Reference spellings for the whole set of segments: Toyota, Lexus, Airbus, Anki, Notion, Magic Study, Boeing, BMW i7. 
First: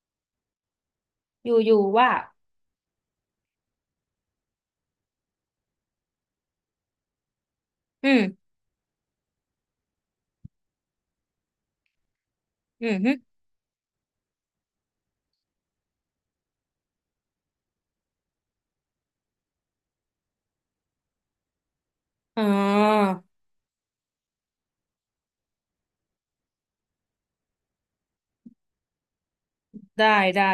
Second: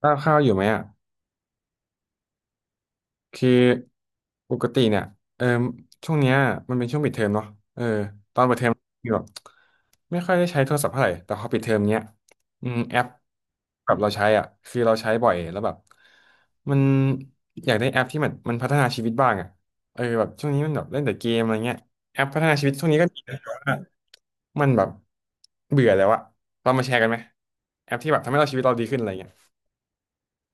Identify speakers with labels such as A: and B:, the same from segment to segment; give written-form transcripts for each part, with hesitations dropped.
A: ข้าวข้าวอยู่ไหมอ่ะ
B: อยู่อยู่ว่า
A: คือปกติเนี่ยเออช่วงเนี้ยมันเป็นช่วงปิดเทอมเนาะเออ
B: อื
A: ต
B: ม
A: อนเปิดเทอมคือแบบไม่ค่อยได้ใช้โทรศัพท์เท่าไหร่แต่พอปิดเทอมเนี้ยอืม
B: อืม
A: แอป
B: ฮึ
A: กับเราใช้อ่ะคือเราใช้บ่อยแล้วแบบมันอยากได้แอปที่มันพัฒนาชีวิตบ้างอ่ะเออแบบช่วงนี้มันแบบเล่นแต่เกมอะไรเงี้ยแอปพั
B: อ๋อ
A: ฒนาชีวิตช่วงนี้ก็ดีแต่ว่ามันแบบเบื่อแล้วอะเรามาแชร์กันไหมแอปที่แบบทำให้เราชีวิตเราดีขึ้นอะไรเงี้ย
B: ได้ได้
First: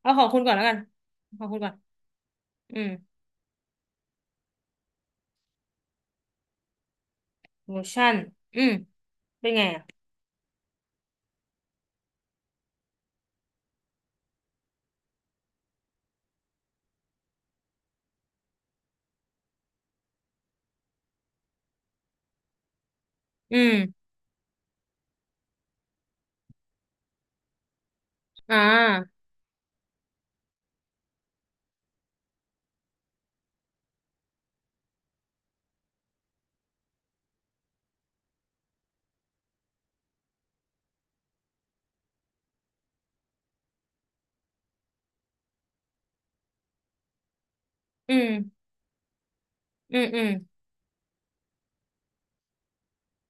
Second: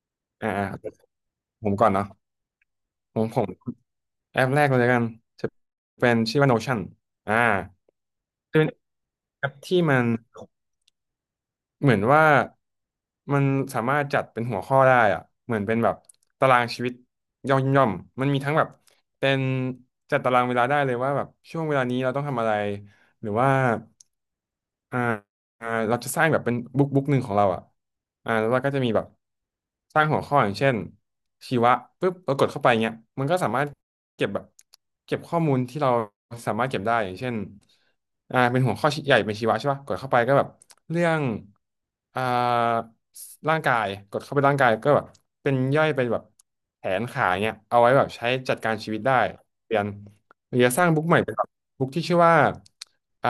B: เอาของคุณ
A: อ่า
B: ก่อนแล้ว
A: อ่า
B: กันของคุณ
A: ผ
B: ก่อ
A: ม
B: น
A: ก่อนเนาะ
B: อืม
A: ผม แอปแรกเลยละกันจะเป็นชื่อว่า Notion อ่า
B: motion
A: จะ
B: อื
A: เป็น
B: ม
A: แอ
B: เป็น
A: ป
B: ไง
A: ที่
B: อ่ะ
A: มันเหมือนว่ามันสามารถจัดเป็นหัวข้อได้อะเหมือนเป็นแบบตารางชีวิตย่อมย่อมมันมีทั้งแบบเป็นจัดตารางเวลาได้เลยว่าแบบช่วงเวลานี้เราต้องทำอะไรหรือว่า
B: อืม
A: อ่า อ่าเราจะสร้างแบบเป็นบุ๊กบุ๊กหนึ่งของเราอ่ะอ่าแล้ว
B: อ่
A: เราก็จะมีแบบ
B: า
A: สร้างหัวข้ออย่างเช่นชีวะปุ๊บเรากดเข้าไปเงี้ยมันก็สามารถเก็บแบบเก็บข้อมูลที่เราสามารถเก็บได้อย่างเช่นอ่าเป็นหัวข้อใหญ่เป็นชีวะใช่ป่ะกดเข้าไปก็แบบเรื่องอ่าร่างกายกดเข้าไปร่างกายก็แบบเป็นย่อยเป็นแบบแขนขาเงี้ยเอาไว้แบบ
B: อืม
A: ใช้จัดการชีวิตได้เรียน
B: อืม อืม
A: หรือจะสร้างบุ๊กใหม่ บุ๊กที่ชื่อว่าอ่า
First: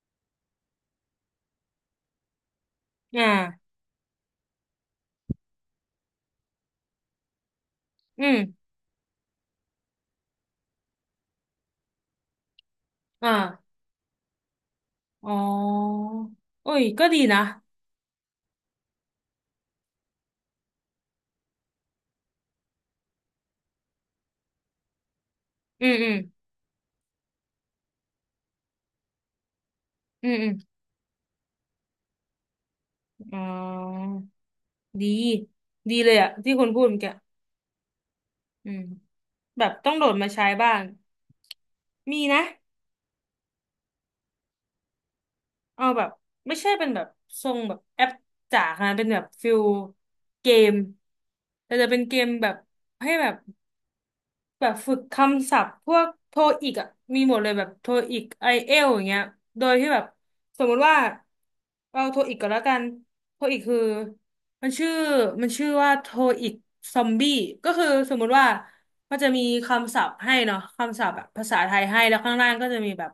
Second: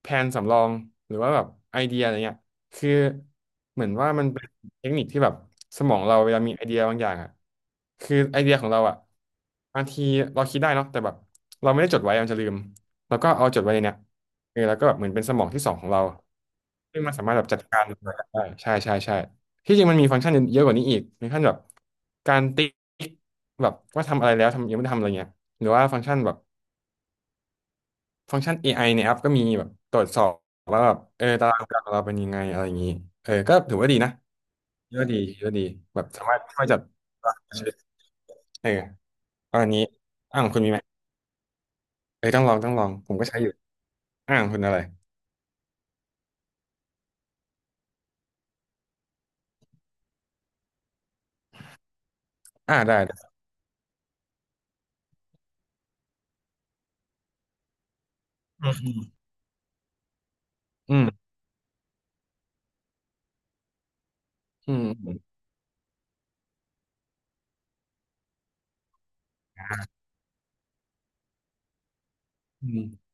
A: แผนสำรองหรือว่าแบบไอเดียอะไรเงี้ยคือ
B: อ่า
A: เหมือนว่ามันเป็นเทคนิคที่แบบสมองเราเวลามีไอเดียบางอย่างอ่ะคือ
B: อืม
A: ไอเดียของเราอ่ะบางทีเราคิดได้เนาะแต่แบบเราไม่ได้จดไว้มันจะลืมแล้วก็เอาจด
B: อ่า
A: ไว้ในเนี้ยเออแล้วก็แบบเหมือนเป็น
B: อ๋
A: สมองที่สองของ
B: อ
A: เรา
B: โอ้ย
A: ซึ่ง
B: ก็
A: มัน
B: ดี
A: สามารถ
B: นะ
A: แบบจัดการมันได้ใช่ใช่ใช่ที่จริงมันมีฟังก์ชันเยอะกว่านี้อีกมีขั้นแบบการติ๊กแบบว่าทำอะไรแล้วทำยังไม่ได้ทำอะไรเงี้ยหรือว่า
B: อืม
A: ฟังก์
B: อืม
A: ชันแบบ ฟังก์ชัน AI ในแอปก็มีแบบตรวจสอ
B: อื
A: บ
B: มอืม
A: ว่าแบบเออตารางการของเราเป็นยังไงอะไรอย่างนี้เออ
B: อ๋อ
A: ก็ถือว่าดีนะถือ
B: ดี
A: ว่าดีถือว่าดี
B: ดี
A: แบบ
B: เลย
A: สา
B: อ่ะ
A: มารถ
B: ที่
A: ช่ว
B: คุ
A: ย
B: ณ
A: จั
B: พู
A: ด
B: ดเมื่อกี้
A: ตารางชีวิตเอ
B: อื
A: อ
B: ม
A: เอา
B: แบ
A: อัน
B: บ
A: นี้
B: ต้องโดดมา
A: อ่า
B: ใช้
A: ของคุณมี
B: บ้า
A: ไหม
B: งมี
A: เออต้อ
B: นะ
A: งลองต้องลองผมก็ใช้อยู่อ่าของคุณอะไร
B: เอาแบบไม่ใช่เป็นแบบทรงแบบแอปจ๋าขนาดนั้นเป็นแบบฟิลเกมแต่จะเป็นเกมแบบ
A: อ่าได้
B: ให้แบ
A: ได้
B: บ แบบฝึกคำศัพท์พวกโทอีกอ่ะมีหมดเลยแบบโทอีกไอ
A: อื
B: เอลอ
A: ม
B: ย่างเงี้ยโดยที่แบบสมมติ
A: อื
B: ว่า
A: ม
B: เอาโทอีกก่อนแล้วกันโทอีกคือมัน
A: อืม
B: ชื่อ
A: อืม
B: มันชื่อว่าโทอีกซอมบี้ก็คือสมมุติว่ามันจะมีคำศัพท์ให้เนาะคำศัพท์แบบภาษาไทยให้แล้วข้างล่างก็
A: อื
B: จะ
A: ม
B: มีแบบ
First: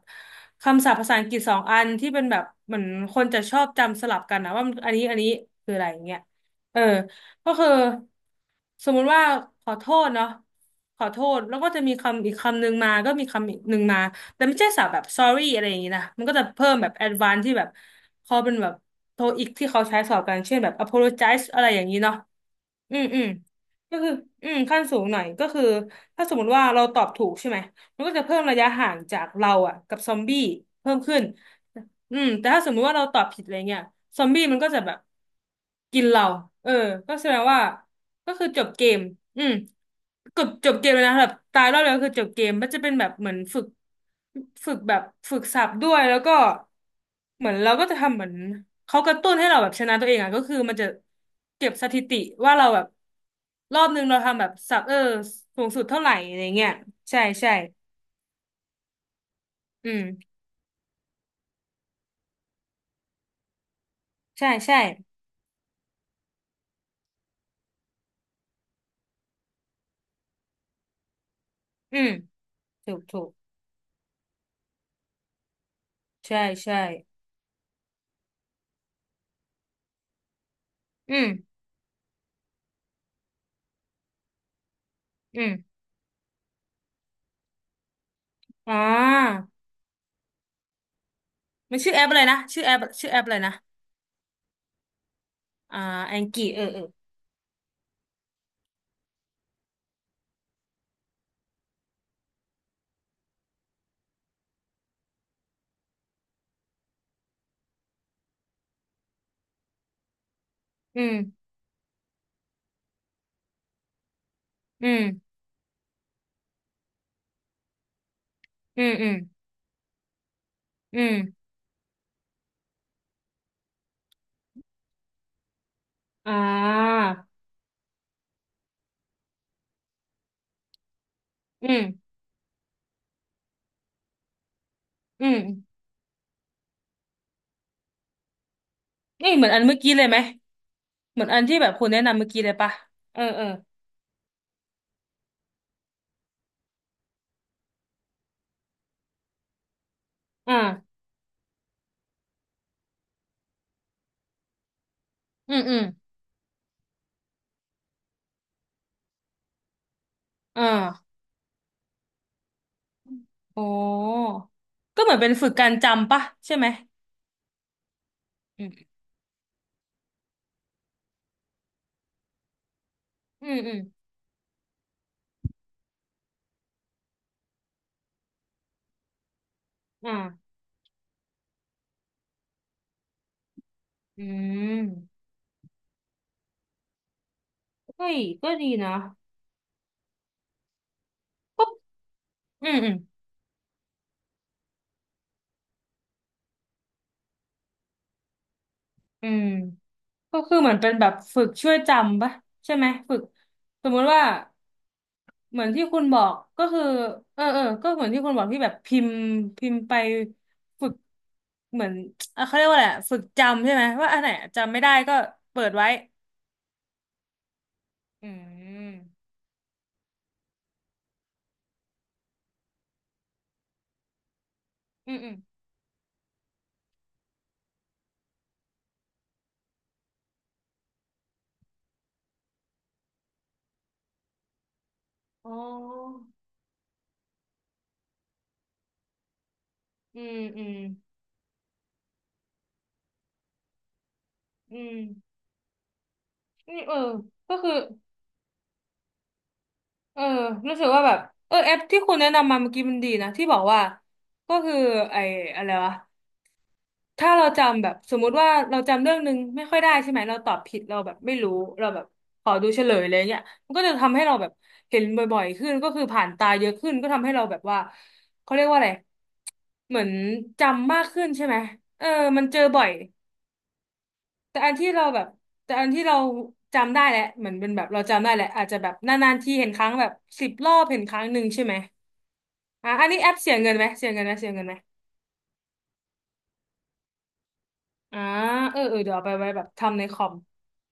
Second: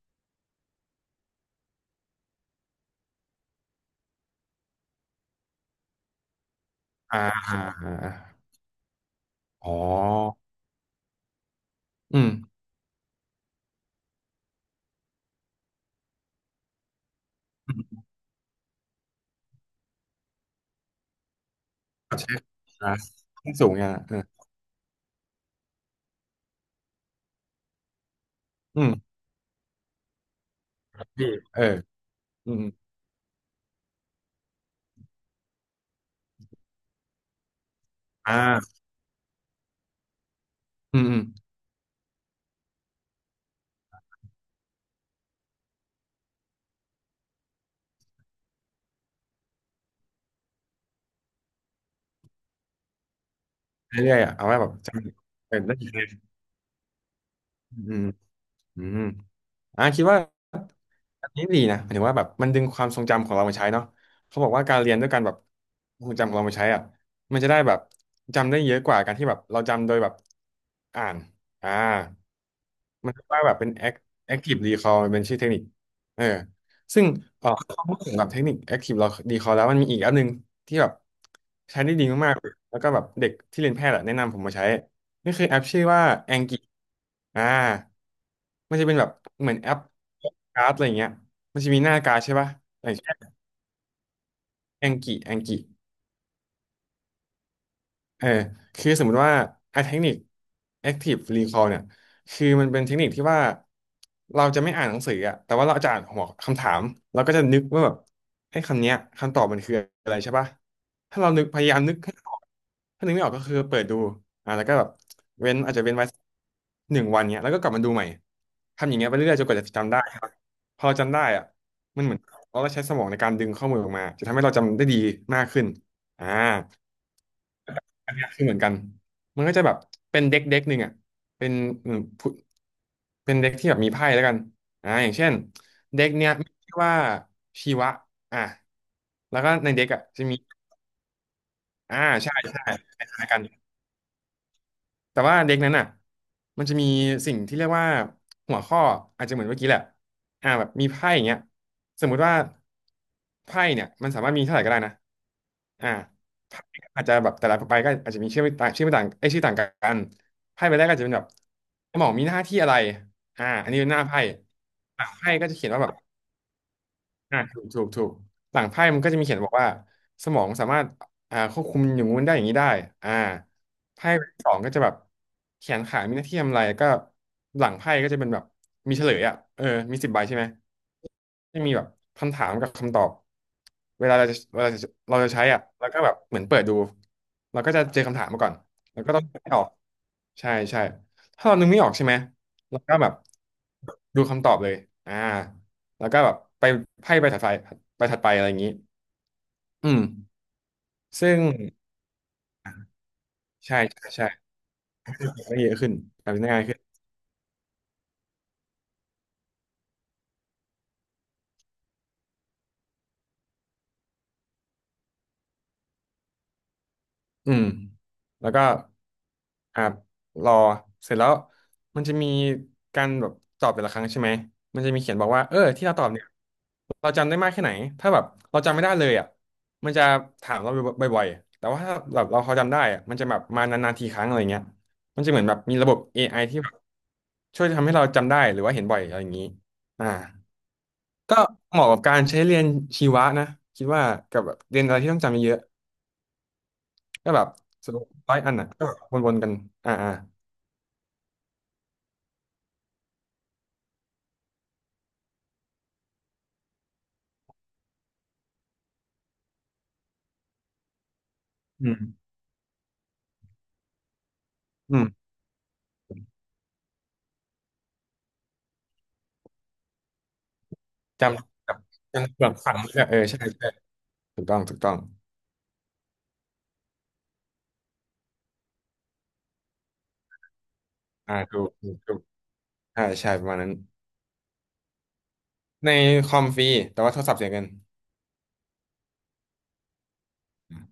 B: คำศัพท์ภาษาอังกฤษสองอันที่เป็นแบบเหมือนคนจะชอบจำสลับกันนะว่ามันอันนี้อันนี้คืออะไรอย่างเงี้ยเออ
A: อ่า
B: ก็
A: อ่า
B: คือ
A: อ่า
B: สมมุติว่าข
A: อ๋อ
B: อโทษเนาะขอโทษแล้วก็จะมี
A: อื
B: คำ
A: ม
B: อีกคำหนึ่งมาก็มีคำอีกหนึ่งมาแต่ไม่ใช่สับแบบ sorry อะไรอย่างนี้นะมันก็จะเพิ่มแบบ advance ที่แบบ
A: อืม
B: เขาเป็นแบบโทอีกที่เขาใช้สอบกันเช่นแบบ apologize อะไรอย่างนี้เนาะ
A: เช็คอ่า
B: อืมอืม
A: ขึ้นสูงอ่ะ
B: ก็คือ
A: เออ
B: อืมขั้นสูงหน่อยก็คือถ้าสมมติว่าเราตอบถูกใช่ไหมมันก็จะเพิ่มระยะ
A: อื
B: ห่าง
A: ม
B: จากเราอะกับซอมบี้เพิ่มขึ้น
A: ดีเออ
B: อืมแต่
A: อื
B: ถ้า
A: ม
B: สมมุติว่าเราตอบผิดอะไรเงี้ยซอมบี้มันก็จะแบบกินเราเออก็แสดงว่าก็
A: อ่
B: คือจบ
A: า
B: เกมอืมจบจบเกม
A: อื
B: เลย
A: ม
B: นะ
A: อืม
B: แบบตายรอบเดียวคือจบเกมมันจะเป็นแบบเหมือนฝึกฝึกแบบฝึกศัพท์ด้วยแล้วก็เหมือนเราก็จะทำเหมือนเขากระตุ้นให้เราแบบชนะตัวเองอ่ะก็คือมันจะเก็บสถิติว่าเราแบบรอบนึง
A: เรื่
B: เรา
A: อยๆอ่ะ
B: ทำแบ
A: เอา
B: บ
A: ไว้แบบ
B: ศัพท์
A: จ
B: เออ
A: ำเออ
B: สูง
A: ได้
B: สุด
A: อีกเล
B: เท่าไห
A: ย
B: ร่อะไรเงี้ยใช่ใช่
A: อืมอืม อ่า
B: อื
A: คิ
B: ม
A: ดว่าอันนี้ดีนะหมายถึงว่าแบบมันดึงความทรงจำของเรามาใช้เนาะเขาบ
B: ใช่
A: อกว่า
B: ใช่
A: การเรียนด้วยการแบบทรงจำของเรามาใช้อ่ะมันจะได้แบบจำได้เยอะกว่าการที่แบบเราจำโดยแบบอ่านอ่า
B: อืมถูก
A: มัน
B: ถู
A: เรียก
B: ก
A: ว่าแบบเป็น active recall มันเป็นชื่อเทคนิคเออ
B: ใช่ใช่
A: ซึ่งเออถ้พูดถึงแบบเทคนิค active recall แล้วมันมีอีกอันหนึงที่แบบ
B: อืม
A: ใช้ได้ดีมากๆแล้วก็แบบเด็กที่เรียนแพทย์อะแนะนำผมมาใช้นี่
B: อื
A: คือแอป
B: ม
A: ชื่อว่า Anki อ่า
B: อ๋อ
A: มันจะเป็นแบบเหมือนแอปการ์ดอะไรเงี้ยมันจะ
B: มัน
A: มีห
B: ชื่อ
A: น้า
B: แอป
A: กา
B: อะ
A: ร์
B: ไร
A: ดใช่
B: นะ
A: ป่ะ
B: ชื่อแอป
A: อย่าง
B: ชื่อ
A: เช่
B: แอ
A: น
B: ปอะไรนะ
A: แองกิแองกิ
B: อ่าแองกี้เออเออ
A: เออคือสมมุติว่าไอ้เทคนิค active recall เนี่ยคือมันเป็นเทคนิคที่ว่าเราจะไม่อ่านหนังสืออะแต่ว่าเราจะอ่านหัวคำถามเราก็จะนึกว่าแบบไอ้คำเนี้ยคำตอบมันคืออะไรใช่ปะ
B: อื
A: ถ้าเรานึ
B: ม
A: กพยายามนึกให้ออกถ้านึกไม่ออกก็คือเปิดดูอ่ะแล้วก็แบ
B: อื
A: บ
B: ม
A: เว้นอาจจะเว้นไว้1 วันเนี้ยแล้วก็กลับมาดูใหม่
B: อื
A: ทำ
B: ม
A: อย่าง
B: อื
A: เงี้ยไป
B: ม
A: เรื่อยๆจนกว่าจะจำได้ครับพอเรา
B: อื
A: จำได้อ่ะ
B: ม
A: มันเหมือนเราได้ใช้สมองในการดึงข้อมูลออกมาจะทำให้เราจำได้ดีมากขึ้นอ่า
B: อ่า
A: อันเนี้ยคือเหมือนกัน มันก็จะแบบเป็นเด็กเด็กหนึ่งอ่ะเป็น
B: อื
A: อืม
B: ม
A: ผู้เป็นเด็กที่แบบมีไพ่แล้วกันอ่าอย่าง
B: อื
A: เช่น
B: ม
A: เด็กเนี้ยมีชื่อว่าชีวะอ่ะ
B: นี่
A: แล้ว
B: เหมือ
A: ก็
B: นอัน
A: ใน
B: เมื่อ
A: เด็ก
B: กี้
A: อ่ะ
B: เลยไหม
A: จะมี
B: เหมือนอันที่แบบคุณ
A: อ่า
B: แนะนำเมื่อ
A: ใช่
B: กี้เลย
A: ใช่
B: ปะเอ
A: ค
B: อ
A: ล้ายๆกั
B: เอ
A: น
B: อ
A: แต่ว่าเด็กนั้นอ่ะมันจะมีสิ่งที่เรียกว่าหัวข้ออาจจะเหมือนเมื่อกี้แหละแบบมี
B: อ่า
A: ไพ่อย่างเงี้ยสมมุติว่าไพ่เนี่ยมันสามารถมีเท่าไหร่ก็ได้นะ
B: อืมอืม
A: อ่าไพ่อาจจะแบบแต่ละใบก็อาจจะมีชื่อไม่ต่างชื่อไม่ต่างไอยชื่อต่างกันไพ่
B: อ่า
A: ใบแรกก็อาจจะเป็นแบบหมอมีหน้าที่อะไร
B: โอ้
A: อันนี้เป็นหน้าไพ่ห
B: ก็
A: ลั
B: เห
A: ง
B: มือนเป็
A: ไพ่
B: น
A: ก็
B: ฝึก
A: จะเขี
B: กา
A: ยน
B: ร
A: ว่าแบบ
B: จำปะใช่ไหม
A: อ่าถูกถูกถูกหลั
B: อื
A: งไพ่
B: ม
A: มันก็จะมีเขียนบอกว่าสมองสามารถควบคุมอย่างงู้นได้อย่างนี้ได้อ่า
B: อืมอืม
A: ไพ่สองก็จะแบบแขนขามีหน้าที่ทำอะไรก็หลังไพ่ก็จะเป็นแบบมีเฉลยอ่ะเออมี10 ใบใช่ไหม
B: อ่า
A: จะมีแบบคำถามกับคำตอบเวลา
B: อื
A: เราจะเวลาจะเรา
B: ม
A: จะใช้อ่ะแล้วก็แบบเหมือนเปิดดูเราก็จะเจอ
B: เฮ้ย
A: คำถามมา
B: ก็
A: ก่อน
B: ดีนะ
A: แล้วก็ต้องนึกให้ออกใช่ใช่ถ้าเรานึ
B: ปุ๊
A: ก
B: บ
A: ไม่ออกใช่ไหม
B: อืม
A: เรา
B: อื
A: ก็
B: ม
A: แบบดูคำตอบเลยอ่า แล้วก็แบบไปไพ่ไปถัดไปอะไรอย่างนี้
B: อืม
A: อืม
B: ก็คือเหมือนเป็นแบบ
A: ซึ่
B: ฝึ
A: ง
B: กช่วยจำปะใช่ไหมฝึก
A: ใช่
B: สมมุ
A: ใช่
B: ติว่า
A: ใช่ทำได้
B: เหมือ
A: เย
B: น
A: อะ
B: ที่
A: ขึ้น
B: คุณบอก
A: ทำได้ง่า
B: ก็
A: ยขึ้
B: คื
A: น
B: อเออเออก็เหมือนที่คุณบอกที่แบบพิมพ์พิมพ์ไปฝึกเหมือนเขาเรียกว่าอะไรอะฝึกจำใช่ไหมว่าอันไหนจำไม่ได้ก็เปิดไว้
A: อืม
B: อื
A: แล้วก็
B: ม
A: อ่ารอเสร็จแล้วมันจะมีการแบบตอบแต่ละครั้งใช่ไหมมันจะมี
B: อื
A: เขียน
B: ม
A: บ
B: อื
A: อก
B: ม
A: ว่าเออที่เราตอบเนี่ยเราจำได้มากแค่ไหนถ้าแบบเราจำไม่ได้เลยอ่ะมันจะถามเราบ่อยๆแต่ว่าถ้าแบบเราพอจำได้อ่ะมันจะแบบมานานๆทีครั้งอะไรเงี้ยมันจะเหมือน
B: อ๋
A: แบบมีระบบ
B: อ
A: AI ที่แบบช่วยทำให้เราจำได้หรือว่าเห็นบ่อยอะไรอย่างนี้อ่า
B: อืมอืม
A: ก็เหมาะกับการใช้เรียนชีวะนะคิดว่ากับแบบเรีย
B: อื
A: นอะไร
B: ม
A: ที่ต้องจำเยอะ
B: นี่เออ
A: ก็แบบ
B: ก็คือ
A: สรุป100 อันอ่ะก็แบบวนๆกันอ่าอ่า
B: เออรู้สึกว่าแบบเออแอปที่คุณแนะนำมาเมื่อกี้มันดีนะที่บอกว่าก็คือไอ้อะไรวะ ถ้าเราจำแบบสมมุติว่าเราจำเรื่องนึงไม่ค่อยได้ใช่ไหมเราตอบผิดเราแบบไม่รู้
A: อื
B: เรา
A: ม
B: แบบขอดูเฉลยอะไรเงี้ยมันก็จะทำให้เราแบบ
A: อื
B: เห็น
A: ม
B: บ่อยๆขึ้นก็คือผ่านตาเยอะขึ้นก็ทำให้เราแบบว่าเขาเรียกว่าอะไรเหมือนจำมากขึ้น
A: จำ
B: ใช่ไหม
A: แบบ
B: เออ
A: ยัง
B: มั
A: แบ
B: น
A: บ
B: เจอ
A: ฝัง
B: บ่อ
A: เล
B: ย
A: ยอะเออใช่ใช่ถูกต้อ
B: แต่
A: ง
B: อั
A: ถู
B: น
A: ก
B: ที่
A: ต้อง
B: เราแบบแต่อันที่เราจำได้แหละเหมือนเป็นแบบเราจำได้แหละอาจจะแบบนานๆทีเห็นครั้งแบบ10 รอบเห็นครั้งห
A: อ่า
B: นึ่ง
A: ถู
B: ใช่
A: ก
B: ไหม
A: ถูกถูก
B: อ่ะ
A: ใช่
B: อันนี้แอ
A: ใช่
B: ป
A: ประ
B: เสี
A: มา
B: ย
A: ณนั้
B: เงิ
A: น
B: นไหมเสียเงินไหมเสียเงินไหม
A: ในคอมฟรีแต่ว่าโทรศัพท์เสียเงิน
B: อ่าเออเออเดี๋ยวเอาไปไว้แบบทำในคอม
A: อืม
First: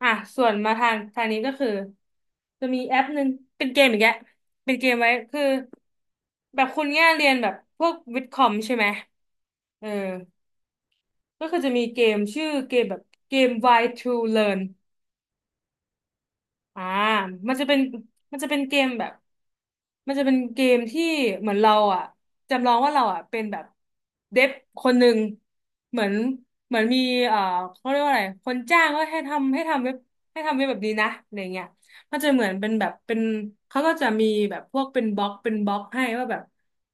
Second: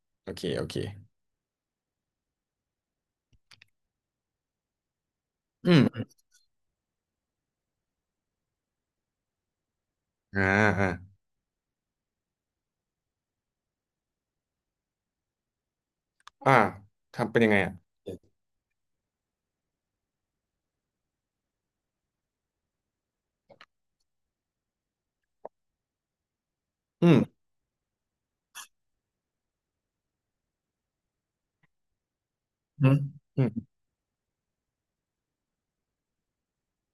B: อ่ะ
A: โอเค
B: ส่วน
A: โอ
B: มา
A: เค
B: ทางทางนี้ก็คือจะมีแอปหนึ่งเป็นเกมอีกแกเป็นเกมไว้คือ
A: อืม
B: แบบคุณเนี่ยเรียนแบบพวกวิทย์คอมใช่ไหมเออ
A: อ่าอ่า
B: ก็คือจะมีเกมชื่อเกมแบบเกม Why to Learn
A: อ่า
B: อ่า
A: ทำเป็นยั
B: มั
A: ง
B: น
A: ไง
B: จะ
A: อ่ะ
B: เป็นมันจะเป็นเกมแบบ มันจะเป็นเกมที่เหมือนเราอ่ะจำลองว่าเราอ่ะเป็นแบบเดฟคนหนึ่งเหมือนเหมือนมี
A: อืม
B: เอ่อเขาเรียกว่าอะไรคนจ้างก็ให้ทำให้ทำเว็บให้ทำเว็บแบบนี้นะอะไรเงี้ยมันจะเหมือนเป็นแบ
A: อื
B: บ
A: ม
B: เป็น
A: อืม
B: เขาก็จะมีแบบพวกเป็นบล็อกเป็นบล็อกให้ว่าแบบ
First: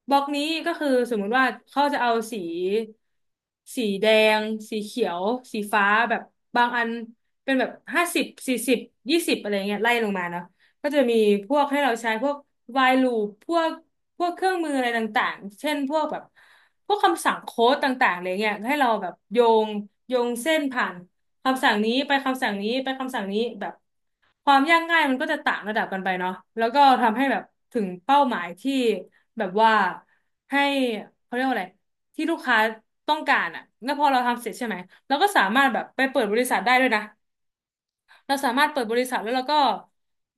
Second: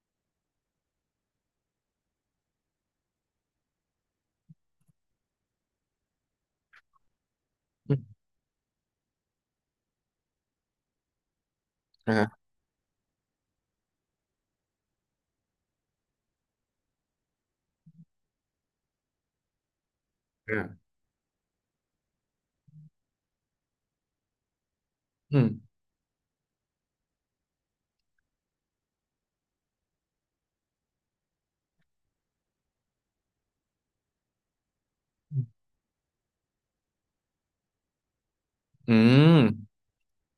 B: บล็อกนี้ก็คือสมมุติว่าเขาจะเอาสีสีแดงสีเขียวสีฟ้าแบบบางอันเป็นแบบ
A: อื
B: ห้า
A: ม
B: สิบ4020อะไรเงี้ยไล่ลงมาเนาะ ก็จะมีพวกให้เราใช้พวก
A: อ่า
B: while loop พวกเครื่องมืออะไรต่างๆเช่นพวกแบบพวกคำสั่งโค้ดต่างๆอะไรเงี้ยให้เราแบบงโยงเส้น
A: อ่า
B: ผ่านคำสั่งนี้ไปคำสั่งนี้ไปคำสั่งนี้แบบความยากง่ายมันก็จะ
A: อืม
B: ต่างระดับกันไปเนาะแล้วก็ทำให้แบบถึงเป้าหมายที่แบบว่าให้เขาเรียกว่าอะไรที่ลูกค้าต้องการอ่ะแล้วพอเราทำเสร็จใช่ไหมเราก็
A: อื
B: สา
A: ม
B: มารถแบบไปเปิดบริษัทได้ด้วยนะ เราสามารถเปิดบ
A: อื
B: ริษัทแล้ว
A: ม
B: เราก็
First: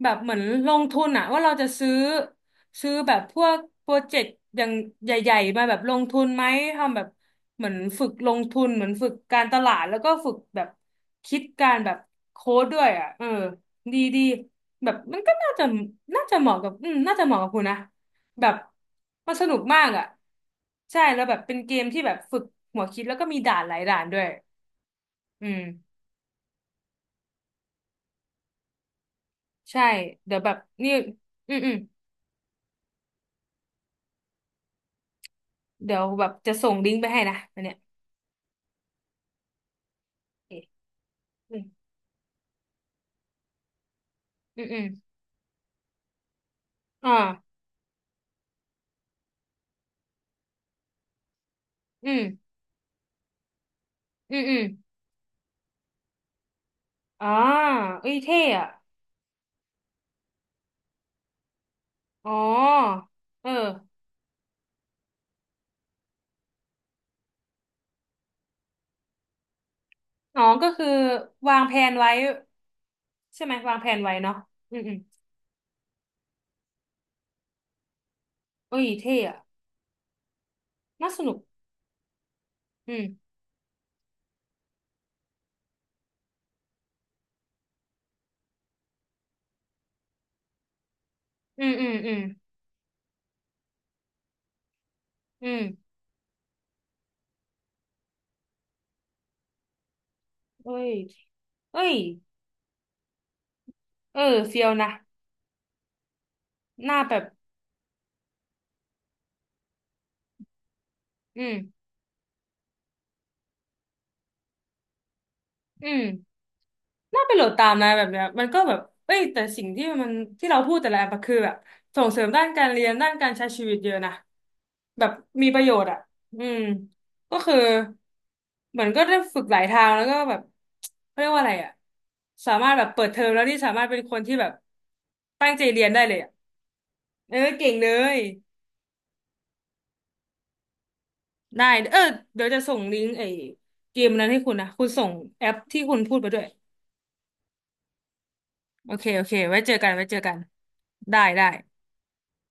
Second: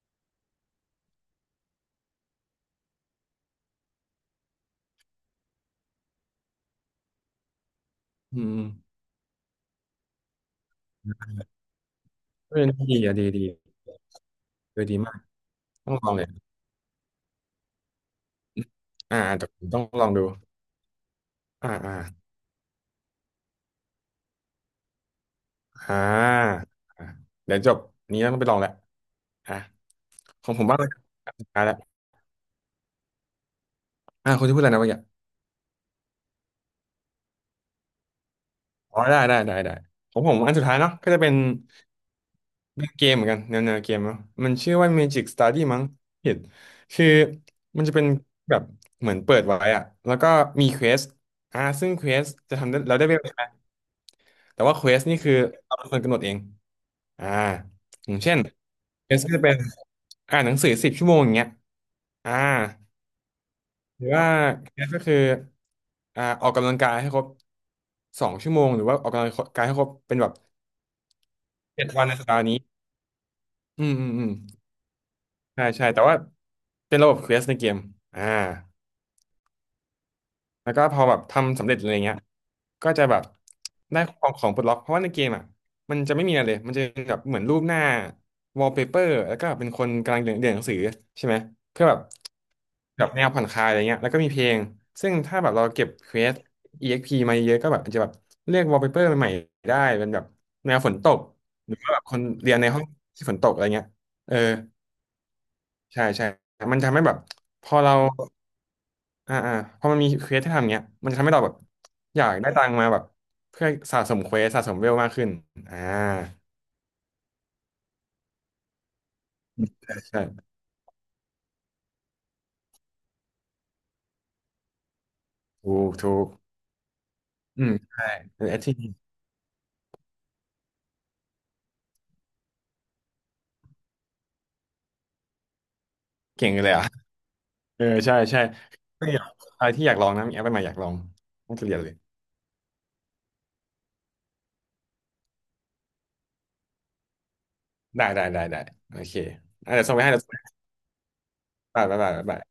B: แบบเหมือนลงทุนอะว่าเราจะซื้อแบบพวกโปรเจกต์อย่างใหญ่ๆมาแบบลงทุนไหมทำแบบเหมือนฝึกล
A: อื
B: ง
A: ม
B: ทุนเหมือนฝึกการตลาดแล้วก็ฝึกแบบคิดการแบบโค้
A: เออ
B: ดด้วย
A: ดี
B: อะ
A: อ่ะ
B: เอ
A: ดี
B: อ
A: ดี
B: ดีดี
A: เออ
B: แบบ
A: ดีมา
B: มั
A: ก
B: นก็น่าจะ
A: ต้องลองเล
B: น่า
A: ย
B: จะเหมาะกับน่าจะเหมาะกับคุณนะแบบ
A: อ่า
B: มันส
A: แต่
B: นุ
A: ผ
B: ก
A: มต้
B: มา
A: อง
B: ก
A: ล
B: อะ
A: องดู
B: ใช่แล้วแบบเป็น
A: อ่า
B: เกม
A: อ่า
B: ที่แบบฝึกหัวคิดแล้วก็มีด่านหลายด่านด้วยอืม
A: อ่าเดี๋ยวจบนี้ต้องไปลองแหละอ่ะ
B: ใช่เดี๋ยว
A: ข
B: แบ
A: อง
B: บ
A: ผมบ้างเลย
B: นี่
A: อันสุด
B: อืม
A: ท้าย
B: อื
A: แล้
B: ม
A: วคุณจะพูดอะไรนะเมื่อกี้
B: เดี๋ยวแบบจะส่งลิงก์ไปให้นะอันเนี้ย
A: อ๋อได้ได้ได้ได้ของผม
B: โอเค
A: อันสุดท้ายเนาะก็จะเป็น
B: อืม
A: เป็นเกมเหมือนกันแนวเกมเนาะมัน
B: อืม
A: ชื่อ
B: อืม
A: ว่า Magic Study มั้งผิดคื
B: อ
A: อ
B: ่า
A: มันจะเป็นแบบเหมือนเปิดไว้อะแล้วก็มีเควสซึ่งเค
B: อื
A: ว
B: ม
A: สจะทำได้เราได้เวลา
B: อืมอื
A: แต่
B: ม
A: ว่าเควสนี่คือเราเป็นคนกำหนดเองอ่า
B: อ่าเอ้
A: อ
B: ย
A: ย่างเช่
B: เท่
A: น
B: อะ
A: เควสก็จะเป็นอ่านหนังสือ10 ชั่วโมงอย่างเงี้ย
B: อ๋
A: อ่า
B: อเออ
A: หรือว่าเคสก็คือออกกำลังกายให้ครบ2 ชั่วโมงหรือว่าออกกำลังกายให้ครบเป็นแบบ
B: อ๋อก็คือวางแผ
A: เจ็ด
B: น
A: วัน
B: ไว้
A: ในสัปดาห์นี้
B: ใช่ไหมวาง
A: อื
B: แผ
A: ม
B: น
A: อื
B: ไว้
A: มอืม
B: เนาะอืมอืม
A: ใช่ใช่แต่ว่าเป็นระบบเควสในเกมอ่า
B: เอ้ยเท่อะ
A: แล้วก็พอ
B: น่า
A: แบ
B: ส
A: บ
B: นุก
A: ทำสำเร็จอะไรเงี้ยก็
B: อืม
A: จะแบบได้ของปลดล็อก เพราะว่าในเกมอ่ะมันจะไม่มีอะไรเลยมันจะเป็นแบบเหมือนรูปหน้าวอลเปเปอร์แล้วก็เป็นคนกำลังเรียนหนังสือใช่ไหม
B: อืม
A: เพื่
B: อื
A: อ
B: ม
A: แบบ
B: อืม
A: แบบแนวผ่อนคลายอะไรเงี้ยแล้วก็มีเพลง ซึ่งถ้า
B: อื
A: แบบ
B: ม
A: เราเก็บเควส EXP มาเยอะก็แบบอาจจะแบบเลือกวอลเปเปอร์ใหม่ๆได้ เป็นแบบแน
B: เอ้
A: วฝ
B: ย
A: นตก หรือ
B: เอ้
A: ว่า
B: ย
A: แบบคนเรียนในห้องที่ฝนตกอะไรเงี้ย
B: เออ
A: เออ
B: เฟียวนะ
A: ใช่ใช่ มัน
B: ห
A: ทำ
B: น้า
A: ให้แบ
B: แบ
A: บ
B: บ
A: พอเราอ่าอ่าพอมันมีเควสที่ทำเงี้ยมันทำให้
B: อื
A: เราแบบ
B: ม
A: อยากได้ตังค์มาแบบเพื่อสะสมเควสสะสมเวลมากขึ้นอ่า
B: อืมน่าไปโหลดตามนะแบบเนี้ยมันก็แบบเอ้ยแต่สิ่งที่มัน
A: ใช่
B: ที่เราพูดแต่ละแอปอะคือแบบส่งเสริมด้านการเรียนด้านการใช้ชีวิตเยอะนะแบบมีประโย
A: ถู
B: ชน์
A: ก
B: อ่ะ
A: ถูก
B: อืมก็คือ
A: อืมใช่เออแอคที
B: เหมือนก็ได้ฝึกหลายทางแล้วก็แบบเขาเรียกว่าอะไรอ่ะสามารถแบบเปิดเทอมแล้วที่สามารถเป็นคนที่แบบตั้งใจเรียนได้เลยอ่ะ
A: เก่งเลยอ่ะ
B: เออเก่ง
A: เออ
B: เล
A: ใช่
B: ย
A: ใช่ก็อยากอะไรที่อยากลองนะมีแอปใหม่ๆอยากลองต้อง
B: ได้
A: เรียนเลย
B: เออเดี๋ยวจะส่งลิงก์ไอ้เกมนั้นให้คุณนะคุณส่งแอปที่คุณพูดไปด้วย
A: ได้ได้ได้ได้
B: โอ
A: โอ
B: เค
A: เค
B: โอเค ไว้เจ
A: อ่ะ
B: อ
A: เดี๋ย
B: กั
A: ว
B: น
A: ส่งไป
B: ไว้
A: ให้
B: เจอ
A: เดี๋ยวส่
B: กั
A: ง
B: น
A: ไป
B: ได้ ได้
A: บ๊ายบายบ๊ายบาย